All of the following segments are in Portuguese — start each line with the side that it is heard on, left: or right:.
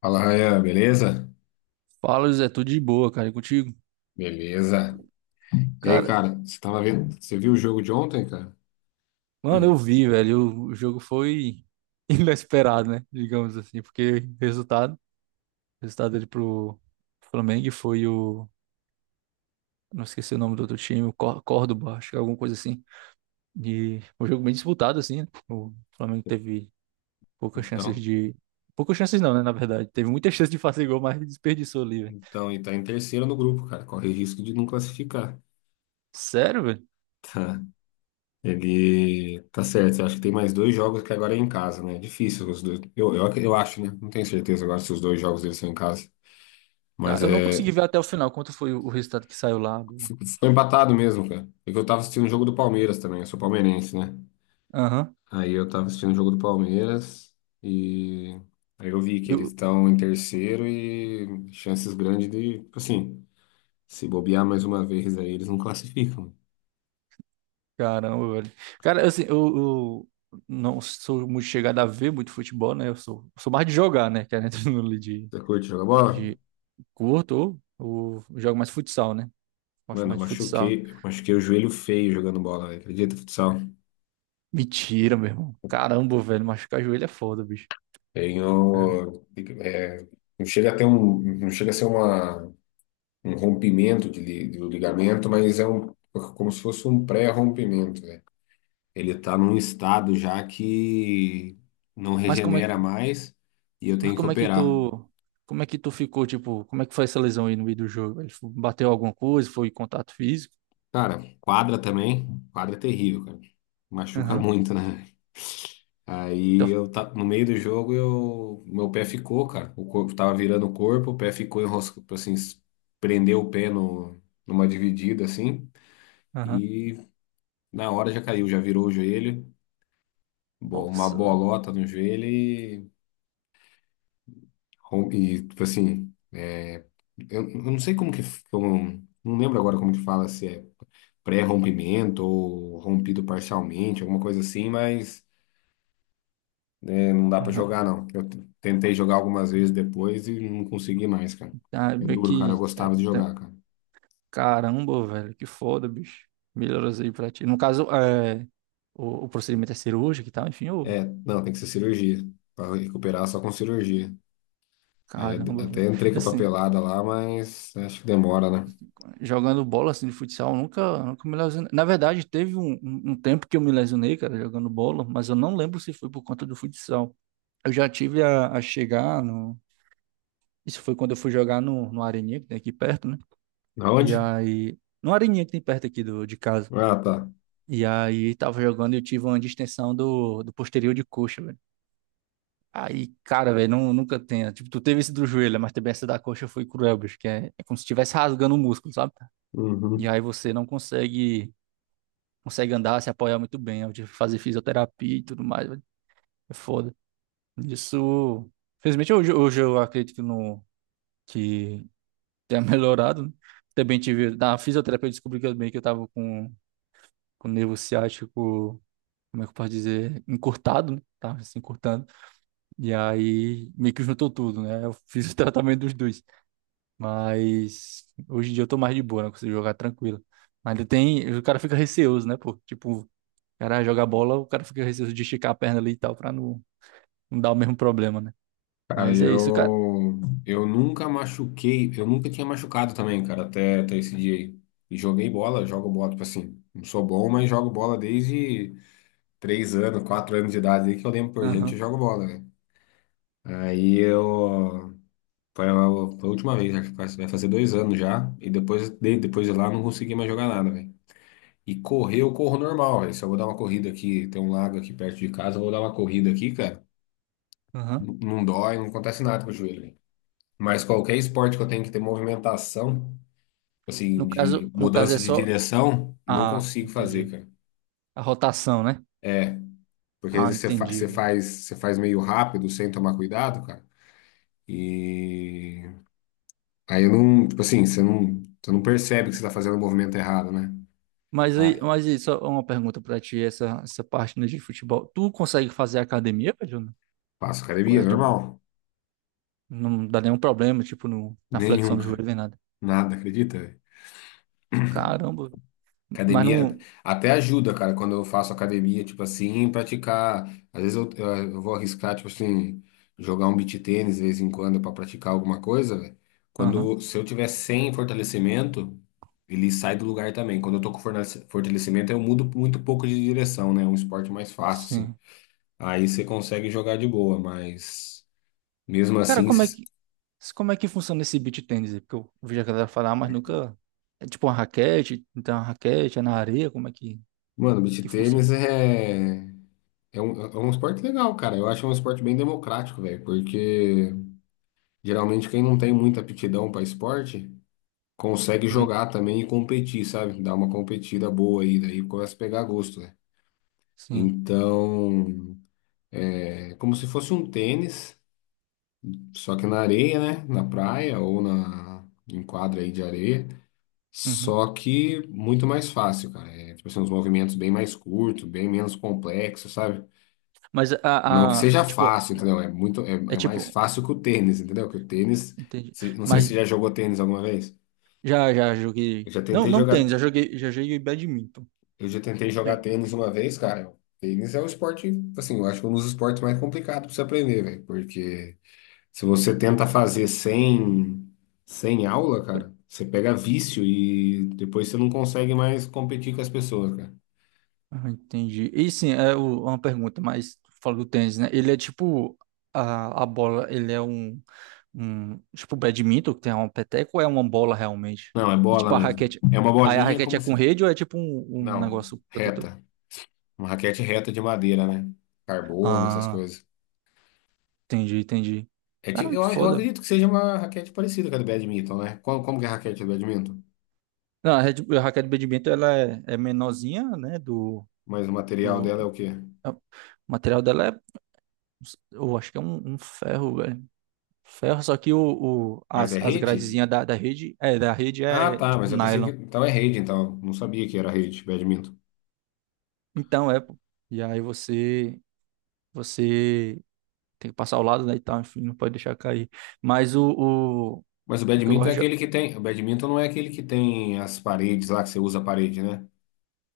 left: Fala, Rayan, beleza?
right: Fala, José, tudo de boa, cara, e contigo?
left: Beleza. E aí,
right: Cara,
left: cara, você viu o jogo de ontem, cara?
right: mano, eu vi, velho, o jogo foi inesperado, né? Digamos assim, porque o resultado dele pro Flamengo foi o, não esqueci o nome do outro time, o Córdoba, acho que é alguma coisa assim. E um jogo bem disputado assim, né? O Flamengo teve poucas chances
left: Então,
right: de, poucas chances não, né, na verdade. Teve muita chance de fazer gol, mas desperdiçou ali, velho.
left: então, e tá em terceiro no grupo, cara. Corre risco de não classificar.
right: Sério, velho?
left: Ele tá certo. Eu acho que tem mais dois jogos que agora é em casa, né? É difícil os dois. Eu acho, né? Não tenho certeza agora se os dois jogos deles são em casa.
right: Tá,
left: Mas
right: eu não
left: é.
right: consegui ver até o final quanto foi o resultado que saiu lá do...
left: Ficou empatado mesmo, cara. É que eu tava assistindo o jogo do Palmeiras também. Eu sou palmeirense, né?
right: Aham.
left: Aí eu tava assistindo o jogo do Palmeiras e. Aí eu vi que eles estão em terceiro e chances grandes de, tipo assim, se bobear mais uma vez aí, eles não classificam.
right: Caramba, velho. Cara, assim, eu não sou muito chegado a ver muito futebol, né? Eu sou, sou mais de jogar, né? Que é dentro
left: Você curte jogar bola?
right: de curto ou jogo mais futsal, né? Gosto
left: Mano, eu
right: mais de futsal.
left: machuquei o joelho feio jogando bola, velho. Acredita, futsal?
right: Mentira, meu irmão. Caramba, velho, machucar joelho é foda, bicho. É.
left: Tenho, é, não chega a ter um, não chega a ser uma, um rompimento de, do ligamento, mas é um, como se fosse um pré-rompimento, né? Ele está num estado já que não
right: Mas como é que,
left: regenera mais e eu
right: mas
left: tenho que
right: como é que
left: operar.
right: tu, como é que tu ficou, tipo, como é que foi essa lesão aí no meio do jogo? Ele bateu alguma coisa, foi contato físico?
left: Cara, quadra também, quadra é terrível, cara. Machuca
right: Aham.
left: muito, né? Aí
right: Então,
left: eu tá, no meio do jogo eu meu pé ficou, cara. O corpo tava virando o corpo, o pé ficou enroscado, assim, prendeu o pé no, numa dividida assim.
right: aham.
left: E na hora já caiu, já virou o joelho, uma
right: Nossa, velho.
left: bolota no joelho e, e tipo assim, eu não sei como que, como, não lembro agora como que fala, se é pré-rompimento ou rompido parcialmente, alguma coisa assim, mas é, não dá pra
right: Aham.
left: jogar não. Eu tentei jogar algumas vezes depois e não consegui mais, cara.
right: Ah,
left: É
right: meio
left: duro, cara, eu
right: que. É,
left: gostava de
right: tá-
left: jogar, cara.
right: Caramba, velho, que foda, bicho. Melhoras aí pra ti. No caso, é, o procedimento é cirúrgico e tal, enfim, ô,
left: É, não, tem que ser cirurgia. Pra recuperar só com cirurgia. Aí
right: caramba,
left: até
right: velho.
left: entrei com a
right: Assim,
left: papelada lá, mas acho que demora, né?
right: jogando bola assim de futsal, eu nunca, nunca me lesionei. Na verdade, teve um, um tempo que eu me lesionei, cara, jogando bola, mas eu não lembro se foi por conta do futsal. Eu já tive a chegar no. Isso foi quando eu fui jogar no Areninha, que tem aqui perto, né? E
left: Aonde?
right: aí. No Areninha que tem perto aqui do, de casa.
left: Ah, tá.
right: E aí tava jogando e eu tive uma distensão do posterior de coxa, velho. Aí, cara, velho, não nunca tenha. Tipo, tu teve esse do joelho, né, mas também essa da coxa foi cruel, bicho, que é, é como se estivesse rasgando o músculo, sabe? E
left: Uhum.
right: aí você não consegue, consegue andar, se apoiar muito bem. Eu tive que fazer fisioterapia e tudo mais, velho. É foda. Isso. Felizmente, hoje, hoje eu acredito que, não que tenha melhorado, né? Também tive. Na fisioterapia, eu descobri que eu, meio que eu tava com o nervo ciático, como é que eu posso dizer? Encurtado, né? Tava se encurtando. E aí, meio que juntou tudo, né? Eu fiz o tratamento dos dois. Mas hoje em dia eu tô mais de boa, né? Eu consigo jogar tranquilo. Mas ainda tem. O cara fica receoso, né, pô? Tipo, o cara joga bola, o cara fica receoso de esticar a perna ali e tal, pra não, não dar o mesmo problema, né?
left: Cara,
right: Mas é isso, cara.
left: eu nunca machuquei, eu nunca tinha machucado também, cara, até esse dia aí. E joguei bola, jogo bola, tipo assim, não sou bom, mas jogo bola desde 3 anos, 4 anos de idade aí que eu lembro por gente, eu
right: Aham,
left: jogo bola, né? Aí foi a, foi a última vez, acho que vai fazer 2 anos já, e depois de lá eu não consegui mais jogar nada, velho. E correr, eu corro normal, velho. Se eu vou dar uma corrida aqui, tem um lago aqui perto de casa, eu vou dar uma corrida aqui, cara,
right: aham.
left: não dói, não acontece nada com o joelho. Mas qualquer esporte que eu tenho que ter movimentação, assim,
right: No
left: de
right: caso, no caso
left: mudança
right: é
left: de
right: só.
left: direção, não
right: Ah,
left: consigo fazer,
right: entendi.
left: cara.
right: A rotação, né?
left: Porque às
right: Ah,
left: vezes
right: entendi,
left: você
right: velho.
left: faz, você faz meio rápido, sem tomar cuidado, cara. E aí eu não, tipo assim, você não percebe que você tá fazendo o movimento errado, né? Ah,
right: Mas aí, só uma pergunta pra ti, essa parte né, de futebol. Tu consegue fazer academia, velho? Né?
left: faço
right: Tipo,
left: academia,
right: é de boa.
left: normal.
right: Não dá nenhum problema, tipo, no, na flexão
left: Nenhum,
right: do
left: cara.
right: joelho nem nada.
left: Nada, acredita?
right: Caramba. Mas
left: Academia
right: não.
left: até ajuda, cara, quando eu faço academia, tipo assim, praticar. Às vezes eu vou arriscar, tipo assim, jogar um beach tênis de vez em quando pra praticar alguma coisa, velho.
right: Aham,
left: Se eu tiver sem fortalecimento, ele sai do lugar também. Quando eu tô com fortalecimento, eu mudo muito pouco de direção, né? É um esporte mais fácil, assim.
right: sim.
left: Aí você consegue jogar de boa, mas mesmo
right: Cara,
left: assim,
right: como é que funciona esse beach tennis aí? Porque eu vi a galera falar, mas nunca... É tipo uma raquete, então uma raquete, é na areia, como é
left: mano, beach
right: que funciona?
left: tênis é. É um esporte legal, cara. Eu acho um esporte bem democrático, velho, porque. Geralmente quem não tem muita aptidão para esporte consegue
right: Uhum,
left: jogar também e competir, sabe? Dar uma competida boa aí, daí começa a pegar gosto, né?
right: sim.
left: Então, é como se fosse um tênis, só que na areia, né? Na praia ou na em quadra aí de areia,
right: Uhum.
left: só que muito mais fácil, cara. É, tipo assim, uns movimentos bem mais curtos, bem menos complexos, sabe?
right: Mas
left: Não que
right: a,
left: seja
right: tipo,
left: fácil, entendeu? É muito é,
right: é
left: é mais
right: tipo,
left: fácil que o tênis, entendeu? Que o tênis,
right: entendi.
left: não sei se
right: Mas
left: você já jogou tênis alguma vez.
right: já, já
left: Eu
right: joguei...
left: já
right: Não,
left: tentei
right: não tênis,
left: jogar
right: já joguei badminton.
left: Eu já tentei jogar
right: É.
left: tênis uma vez, cara. Tênis é um esporte, assim, eu acho que é um dos esportes mais complicados pra você aprender, velho. Porque se você tenta fazer sem aula, cara, você pega vício e depois você não consegue mais competir com as pessoas, cara.
right: Ah, entendi. E sim, é o- uma pergunta, mas tu falou do tênis, né? Ele é tipo a bola, ele é um, um tipo badminton, que tem um peteco, ou é uma bola realmente?
left: Não, é
right: E
left: bola
right: tipo a
left: mesmo.
right: raquete,
left: É uma
right: aí a
left: bolinha
right: raquete é
left: como
right: com
left: se.
right: rede ou é tipo um, um
left: Não,
right: negócio protetor?
left: reta. Uma raquete reta de madeira, né? Carbono, essas
right: Ah,
left: coisas.
right: entendi, entendi.
left: É tipo,
right: Caramba,
left: eu,
right: que
left: eu
right: foda, velho.
left: acredito que seja uma raquete parecida com a do badminton, né? Como que é a raquete do badminton?
right: Não, a, rede, a raquete de badminton ela é, é menorzinha, né? Do,
left: Mas o material dela é o quê?
right: é- o material dela é, eu acho que é um, um ferro, velho. Ferro, só que o-
left: Mas
right: as,
left: é
right: as
left: rede?
right: gradezinhas da, da rede
left: Ah,
right: é
left: tá,
right: tipo
left: mas eu pensei que.
right: nylon.
left: Então é rede, então. Não sabia que era rede, badminton.
right: Então é, pô. E aí você, você tem que passar ao lado, né, e tal, enfim, não pode deixar cair. Mas o,
left: Mas o
right: o que eu
left: badminton é
right: gosto de...
left: aquele que tem. O badminton não é aquele que tem as paredes lá, que você usa a parede, né?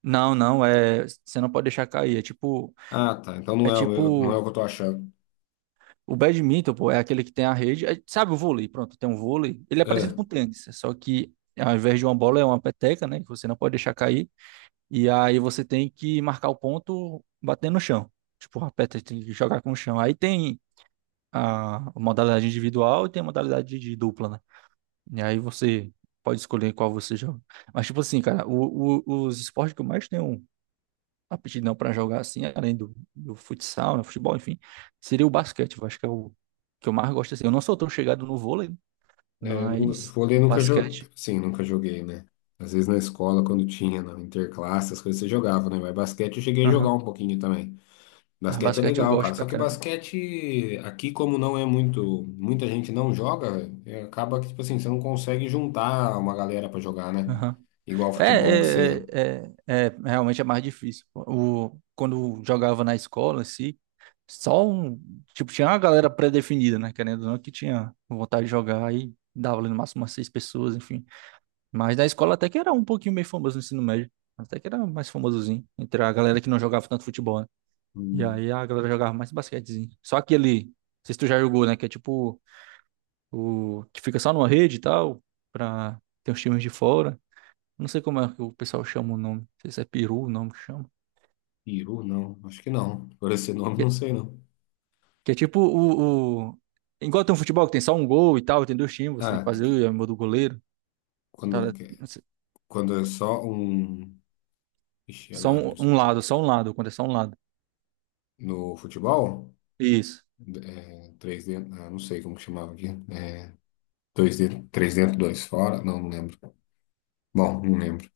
right: Não, não, é, você não pode deixar cair,
left: Ah, tá. Então não
right: é
left: é o, não é o
right: tipo
left: que eu tô achando.
right: o badminton, pô, é aquele que tem a rede, é- sabe o vôlei, pronto, tem um vôlei, ele é parecido
left: É,
right: com o tênis, só que ao invés de uma bola é uma peteca, né, que você não pode deixar cair. E aí você tem que marcar o ponto batendo no chão. Tipo, a peça tem que jogar com o chão. Aí tem a modalidade individual e tem a modalidade de dupla, né? E aí você pode escolher qual você joga. Mas, tipo assim, cara, o- os esportes que eu mais tenho aptidão pra jogar, assim, além do, do futsal, né, futebol, enfim, seria o basquete. Eu acho que é o que eu mais gosto, assim. Eu não sou tão chegado no vôlei,
left: eu nunca,
right: mas
left: vôlei
right: o
left: nunca joguei.
right: basquete...
left: Sim, nunca joguei, né? Às vezes na escola, quando tinha, na interclasse, as coisas você jogava, né? Mas basquete eu cheguei a jogar
right: Aham.
left: um pouquinho também.
right: Mas
left: Basquete é
right: basquete eu
left: legal,
right: gosto
left: cara. Só
right: pra
left: que
right: caramba.
left: basquete aqui, como não é muito, muita gente não joga, é, acaba que, tipo assim, você não consegue juntar uma galera pra jogar, né?
right: Aham.
left: Igual
right: É,
left: futebol que você.
right: é, é, é, é, realmente é mais difícil. O, quando jogava na escola, assim, só um. Tipo, tinha uma galera pré-definida, né? Querendo ou não, que tinha vontade de jogar aí dava ali no máximo umas seis pessoas, enfim. Mas na escola até que era um pouquinho meio famoso no ensino médio. Até que era mais famosozinho. Entre a galera que não jogava tanto futebol, né? E
left: Hum.
right: aí a galera jogava mais basquetezinho. Só aquele. Não sei se tu já jogou, né? Que é tipo. O, que fica só numa rede e tal. Pra ter os times de fora. Não sei como é que o pessoal chama o nome. Não sei se é peru o nome que chama.
left: Peru, não, acho que não. Por esse nome,
right: Que,
left: não sei não.
right: que é tipo o- igual tem um futebol que tem só um gol e tal, tem dois times, você tem que
left: Ah,
right: fazer é o gol do goleiro.
left: quando,
right: Tá,
left: que- quando é só um. Ixi,
right: só
left: agora,
right: um,
left: não sei.
right: um lado, só um lado, quando é só um lado.
left: No futebol,
right: Isso.
left: é, 3D, ah, não sei como que chamava aqui. É, 2D, 3 dentro, 2 fora, não, não lembro. Bom, não lembro.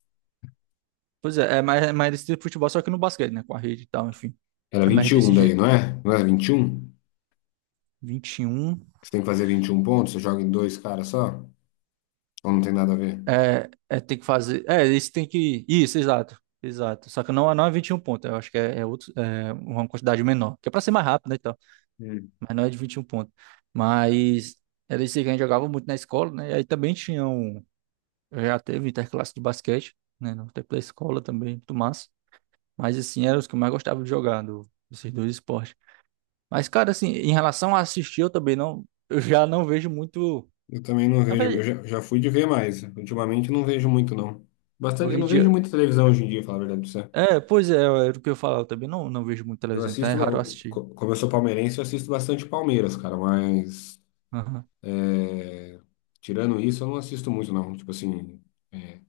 right: Pois é, é mais desse tipo de futebol, só que no basquete, né? Com a rede e tal, enfim.
left: Era
right: É mais
left: 21
right: desse
left: daí,
right: jeito.
left: não é? Não era 21.
right: 21.
left: Você tem que fazer 21 pontos, você joga em dois caras só? Ou não tem nada a ver?
right: É, é tem que fazer. É, isso tem que. Isso, exato. Exato. Só que não, é, não é 21 pontos. Eu acho que é, é outro, é uma quantidade menor. Que é pra ser mais rápido, né?
left: Hum.
right: Mas não é de 21 pontos. Mas era isso aí que a gente jogava muito na escola, né? E aí também tinha um. Já teve interclasse de basquete, né? No tempo da escola também, muito massa. Mas assim, eram os que eu mais gostava de jogar, do, desses dois esportes. Mas, cara, assim, em relação a assistir, eu também não. Eu já não vejo muito.
left: Eu também não
right: Na
left: vejo, eu
right: verdade,
left: já, já fui de ver mais. Ultimamente não vejo muito, não. Bastante, eu
right: hoje em
left: não vejo
right: dia.
left: muita televisão hoje em dia, falar a verdade pra você.
right: É, pois é, era o que eu falava, eu também não, não vejo muito
left: Eu
right: televisão, então é
left: assisto,
right: raro eu
left: eu-
right: assistir.
left: co- como eu sou palmeirense, eu assisto bastante Palmeiras, cara, mas
right: Aham.
left: é, tirando isso, eu não assisto muito, não. Tipo assim, é,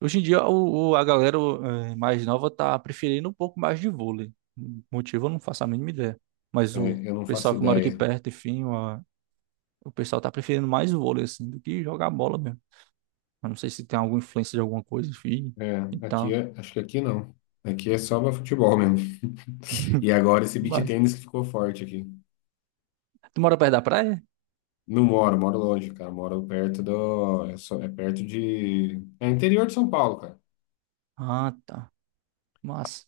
right: Hoje em dia, o- a galera eh, mais nova tá preferindo um pouco mais de vôlei. Motivo eu não faço a mínima ideia. Mas o
left: eu não faço
right: pessoal que mora aqui
left: ideia.
right: perto, enfim, a- o pessoal tá preferindo mais vôlei, assim, do que jogar bola mesmo. Eu não sei se tem alguma influência de alguma coisa, enfim,
left: É,
right: e
left: aqui,
right: tal.
left: acho que aqui não. Aqui é só pra futebol mesmo. E agora esse beach
right: Mas,
left: tennis que ficou forte aqui.
right: tu mora perto da praia?
left: Não moro, moro longe, cara. Moro perto do. É, é perto de. É interior de São Paulo, cara.
right: Ah, tá. Massa.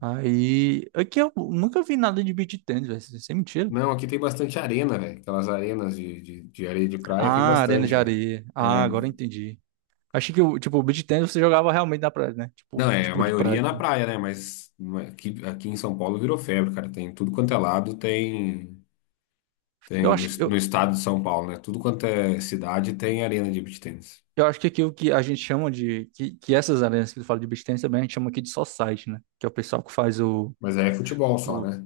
right: Aí, aqui eu nunca vi nada de beach tennis, velho. Sem mentira.
left: Não, aqui tem bastante arena, velho. Aquelas arenas de areia de praia tem
right: Ah, arena
left: bastante,
right: de
left: velho.
right: areia. Ah,
left: É.
right: agora eu entendi. Achei que, o tipo, o beach tennis você jogava realmente na praia, né? Tipo,
left: Não, é, a
right: futebol de
left: maioria é
right: praia.
left: na praia, né? Mas aqui em São Paulo virou febre, cara. Tem tudo quanto é lado, tem.
right: Eu
left: Tem
right: acho, que-
left: no
right: eu,
left: estado de São Paulo, né? Tudo quanto é cidade tem arena de beach tennis.
right: eu acho que aquilo que a gente chama de. Que essas arenas que tu fala de beach tennis também a gente chama aqui de society, né? Que é o pessoal que faz
left: Mas aí é futebol só,
right: o.
left: né?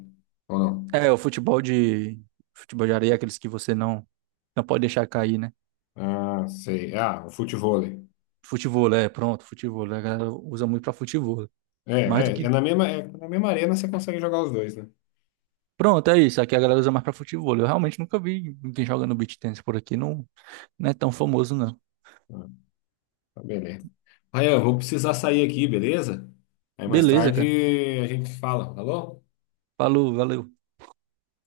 left: Ou não?
right: É, o futebol de. Futebol de areia, aqueles que você não, não pode deixar cair, né?
left: Ah, sei. Ah, o futevôlei.
right: Futebol, é, pronto, futebol. A galera usa muito pra futebol.
left: É,
right: Mais do que.
left: é na mesma arena você consegue jogar os dois, né?
right: Pronto, é isso. Aqui a galera usa mais pra futebol. Eu realmente nunca vi ninguém jogando beach tennis por aqui. Não, não é tão famoso, não.
left: Tá, beleza. Ryan, eu vou precisar sair aqui, beleza? Aí mais
right: Beleza,
left: tarde
right: cara.
left: a gente fala, falou?
right: Falou, valeu.